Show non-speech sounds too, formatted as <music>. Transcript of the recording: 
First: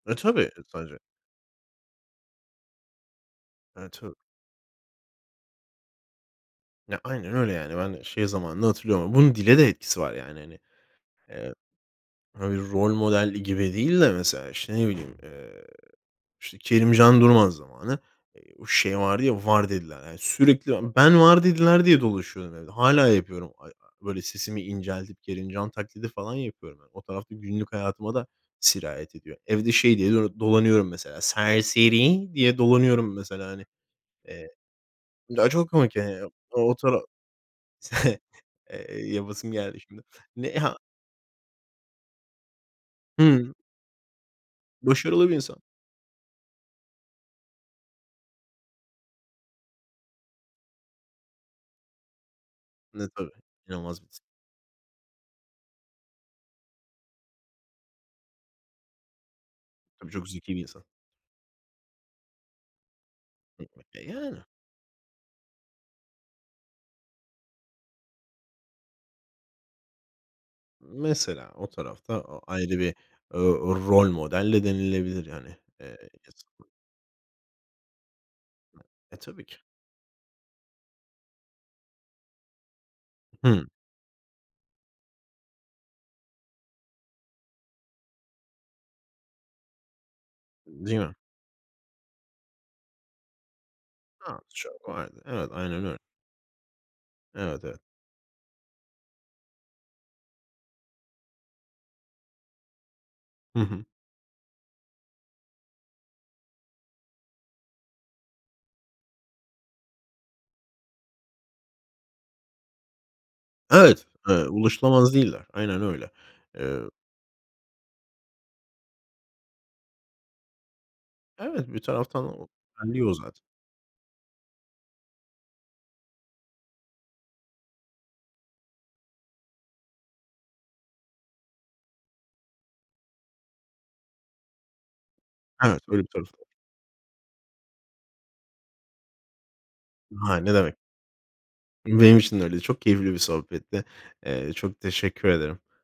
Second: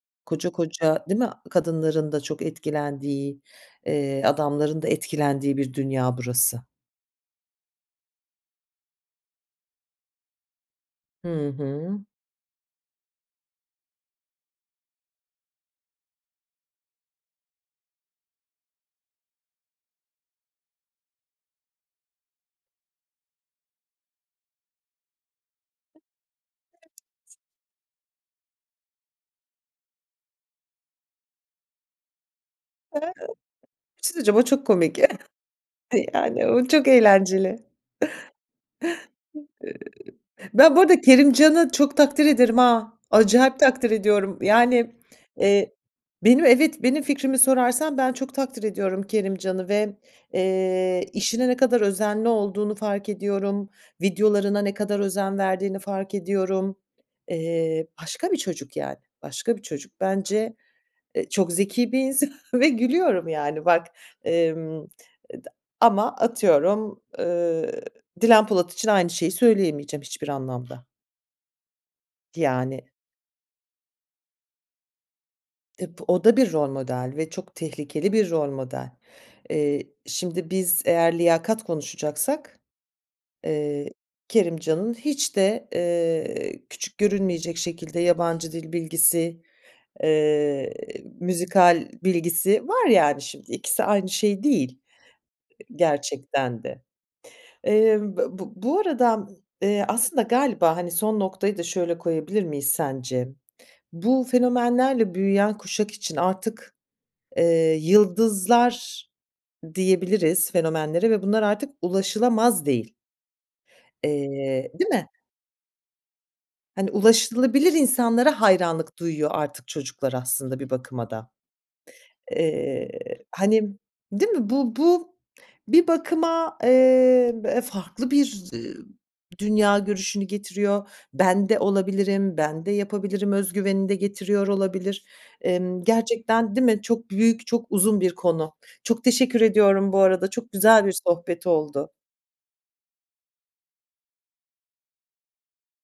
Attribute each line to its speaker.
Speaker 1: Eee
Speaker 2: Koca,
Speaker 1: tabii. <unintelligible>
Speaker 2: koca, değil mi, kadınların da çok etkilendiği,
Speaker 1: Eee tabii.
Speaker 2: eee, adamların da etkilendiği bir dünya burası.
Speaker 1: Ya, aynen öyle, yani. Ben şey zamanını hatırlıyorum ama bunun dile de etkisi var, yani, hani.
Speaker 2: Hı
Speaker 1: Eee,
Speaker 2: hı.
Speaker 1: hani, bir rol model gibi değil de mesela, işte, ne bileyim, eee, işte, Kerimcan Durmaz zamanı. O şey vardı ya, var dediler, hani. Sürekli <unintelligible> ben var dediler diye dolaşıyordum evde. Hâlâ yapıyorum. A öyle sesimi inceltip Kerimcan taklidi falan yapıyorum. <unintelligible> O tarafta günlük hayatıma da sirayet ediyor. Evde şey diye d dolanıyorum mesela, serseri diye dolanıyorum mesela, hani.
Speaker 2: <unintelligible> o
Speaker 1: Eee,
Speaker 2: çok komik <chuckles>
Speaker 1: çok komik. <unintelligible>
Speaker 2: yani, o
Speaker 1: O
Speaker 2: çok
Speaker 1: tara
Speaker 2: eğlenceli.
Speaker 1: <chuckles> yapasım, eee,
Speaker 2: Eee,
Speaker 1: geldi şimdi. Ne ha
Speaker 2: Ben bu arada Kerimcan'ı çok takdir ederim, ha,
Speaker 1: Hımm.
Speaker 2: acayip takdir ediyorum, yani,
Speaker 1: Başarılı bir insan.
Speaker 2: eee, benim evet, benim fikrimi sorarsan ben çok takdir ediyorum Kerimcan'ı ve, eee, işine ne kadar özenli olduğunu fark
Speaker 1: Ne, tabii,
Speaker 2: ediyorum.
Speaker 1: inanılmaz bir <unintelligible>
Speaker 2: Videolarına ne kadar özen verdiğini fark ediyorum. Eee, başka bir çocuk yani, başka bir çocuk
Speaker 1: Tabii çok
Speaker 2: bence,
Speaker 1: zeki bir insan.
Speaker 2: eee, çok zeki bir insan ve gülüyorum yani bak.
Speaker 1: <unintelligible> Eee, yani.
Speaker 2: Emm, et ama atıyorum, ııı, Dilan Polat için aynı şeyi söyleyemeyeceğim hiçbir anlamda.
Speaker 1: Mesela o tarafta a ayrı
Speaker 2: Yani
Speaker 1: bir, eee, rol model de denilebilir hani. Eee.
Speaker 2: O da bir
Speaker 1: <unintelligible>
Speaker 2: rol model ve çok tehlikeli bir rol model.
Speaker 1: Eee, tabii ki.
Speaker 2: Eee, şimdi biz eğer liyakat konuşacaksak,
Speaker 1: Hı.
Speaker 2: eee, Kerimcan'ın hiç de, eee, küçük görünmeyecek şekilde yabancı dil bilgisi, eee,
Speaker 1: Değil mi?
Speaker 2: müzikal bilgisi var, yani, şimdi, ikisi aynı
Speaker 1: A.
Speaker 2: şey
Speaker 1: Ço
Speaker 2: değil,
Speaker 1: <unintelligible> evet aynen öyle.
Speaker 2: gerçekten de.
Speaker 1: Evet, evet.
Speaker 2: Emm, b b bu arada, eee, aslında galiba hani son noktayı da şöyle koyabilir miyiz sence?
Speaker 1: Hı hı.
Speaker 2: Bu fenomenlerle büyüyen kuşak için artık, eee, yıldızlar diyebiliriz fenomenlere ve bunlar artık ulaşılamaz değil.
Speaker 1: Evet, eee,
Speaker 2: Eee, değil mi?
Speaker 1: ulaşılamaz değiller. Aynen öyle.
Speaker 2: Hani
Speaker 1: Eee.
Speaker 2: ulaşılabilir insanlara hayranlık duyuyor artık çocuklar aslında bir bakıma da.
Speaker 1: Evet, bir taraftan o.
Speaker 2: Eee,
Speaker 1: <unintelligible> diyor zaten.
Speaker 2: hani, değil mi? Bu bu bir bakıma, eee, b farklı bir dünya görüşünü getiriyor. Ben de olabilirim, ben de yapabilirim özgüveni de getiriyor olabilir.
Speaker 1: Evet,
Speaker 2: Emm,
Speaker 1: öyle bir tarafı da var.
Speaker 2: gerçekten değil mi? Çok büyük, çok uzun bir konu. Çok teşekkür ediyorum bu arada.
Speaker 1: Ha,
Speaker 2: Çok
Speaker 1: ne demek?
Speaker 2: güzel bir sohbet oldu.
Speaker 1: Benim için de öyle, çok keyifli bir sohbetti. Eee, çok teşekkür ederim.